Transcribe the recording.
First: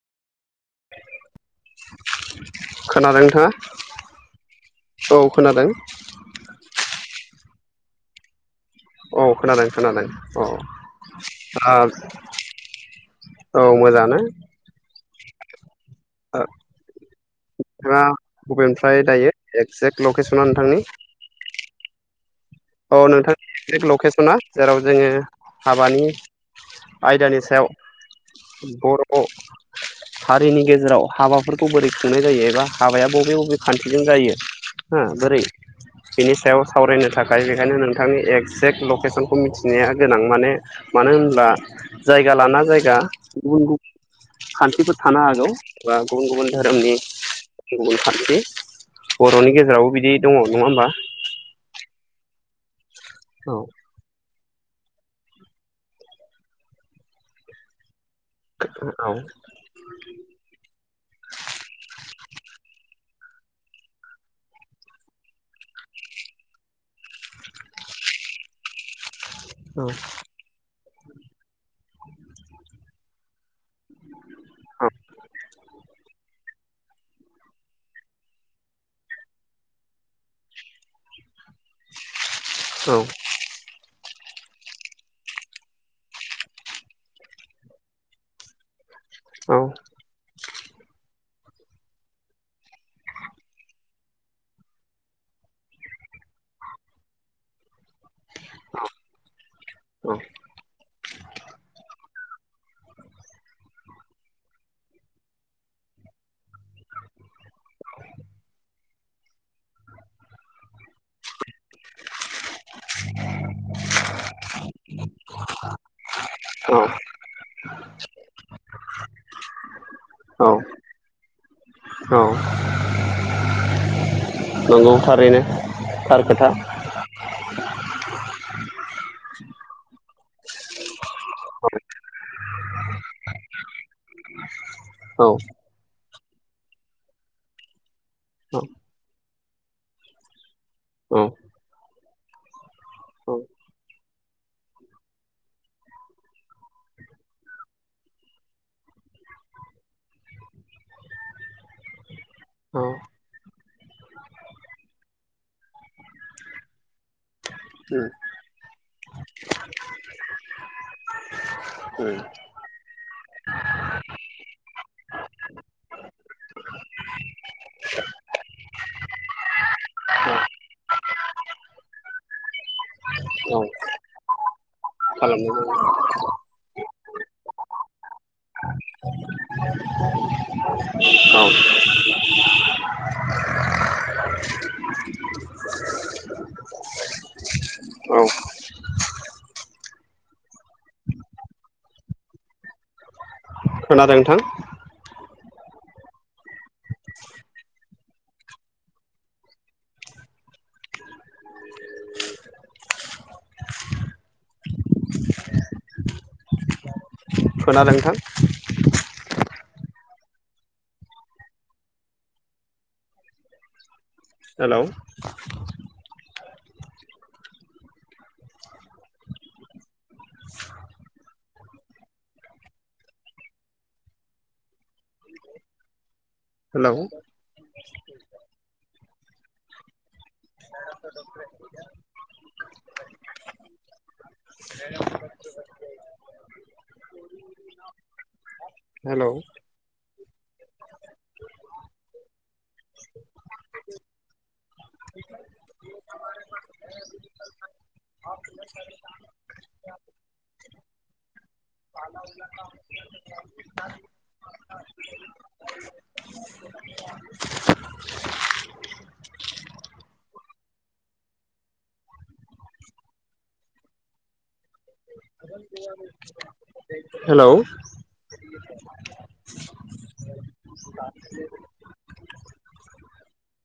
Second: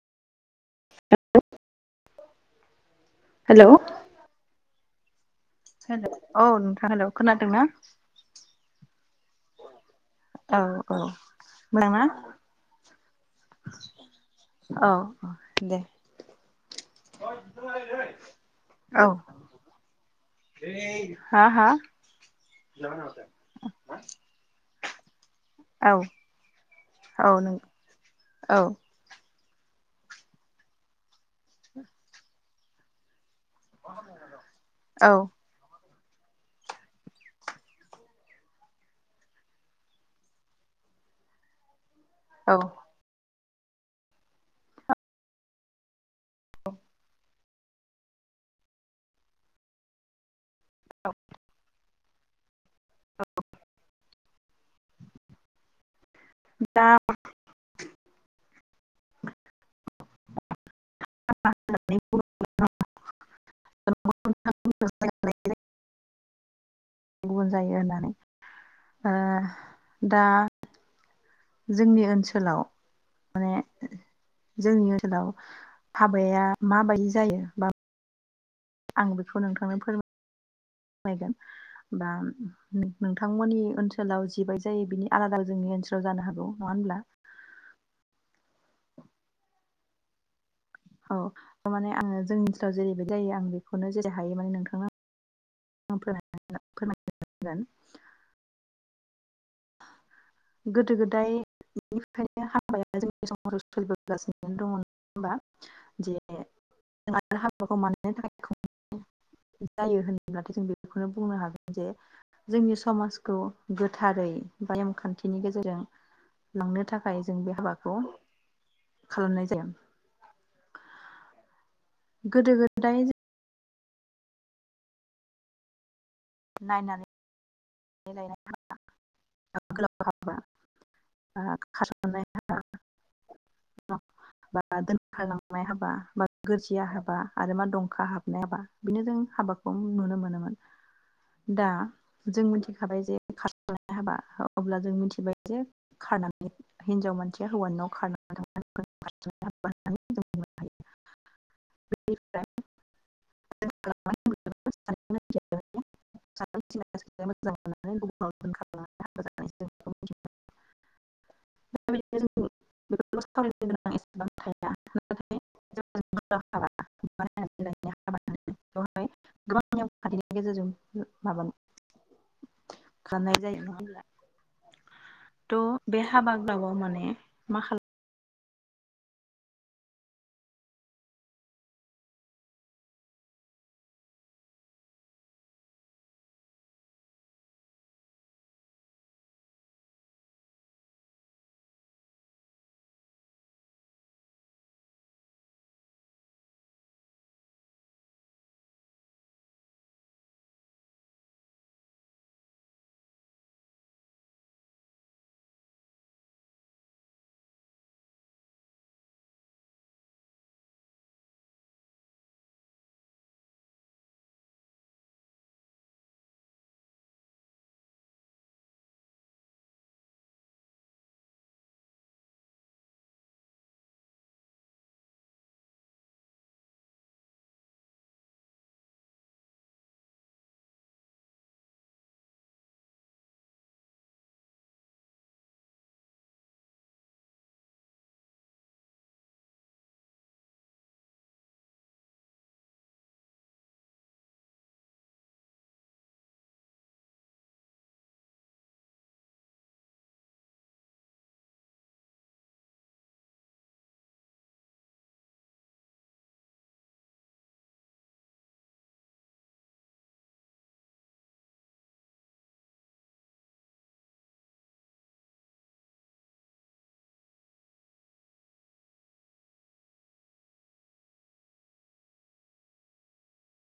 खोनादों नोंथाङा औ खोनादों खोनादों अ नोंथां हेल' खोनादों ना? अ खोनादों खोनादों अ औ आ मोजां ना औ मोजांयानो अह दे ओ नोंथाङा बबेनिफ्राय औ दायो एक्जेक्ट लकेसना नोंथांनि हा हा औ नोंथांनि एगजेक्ट लकेसना जेराव जोङो औ हाबानि औ आयदानि नों सायाव औ बर' हारिनि गेजेराव हाबाफोरखौ बोरै खुंनाय जायो एबा हाबाया बबे आव बे खान्थिजों जायो हा औ बोरै बिनि सायाव सावरायनो थाख दायो बेखायनो नोंथांनि एगजेक्ट लकेसनखौ मिथिनाया गोनां माने मानो होनब्ला जायगा औ लाना जायगा गुबुन गुबुन खान्थिफोर थानो हागौ बा गुबुन गुबुन धोरोमनि गुबुन गुबुन खान्थि बर'नि गेजेरावबो बिदि दङ नङा होमबा औ दा औ [inaudible] गुबुन जायो होननानै ओ औ दा जोंनि ओनसोलाव माने जोंनि ओथोलाव हाबाया मा बायदि जायो बा आं बेखौ नोंथांनो फोर मायगोन बा उम नोंथांमोननि ओनसो सोलाव जिबाय जायो बिनि आलादा जोंनि ओनसोलाव जानो हागौ नङा होनब्ला औ औ थारमाने आङो जोंनि ओनसोलाव जेरैबायदि जायो आं बेखौनो जेरै हायो माने नोंथांनो आं [inaudible] अ औ गोदो गोदाय बेनिफ्रायनो [unintelligible] हाबाखौ [inaudible] जायो [unintelligible] जों बेखौनो बुंनो हागोन जे जोंनि समाजखौ गोथारै बा नेमखान्थि बिनि गेजेरजों औ लांनो थाखाय जों बे हाबाखौ खालामनाय जाया औ औ गोदो गोदाय ज नोंगौ थारैनो थार खोथा [inaudible] औ दोनखालांनाय हाबा बा गोरजिया हाबा आरो मा दंखा हाबा औ नायाबा बिनो जों हाबा खौ नुनो मोनोमोन औ दा जों मोनथि खाबाय जे खारसननाय हाबा अब्ला जों मिथिबाय जे खारनानै हिनजाव मानसिया हौवानि न'आव खार [unintelligible] औ औ [inaudible] [inaudible] खानाय जायो नङा होमब्ला खालामनो त बे हाबा गोलावाव माने मा खाल [inaudible] औ खोनादों नोंथां खोनादों थां हेलौ हेलौ हेलौ हेलौ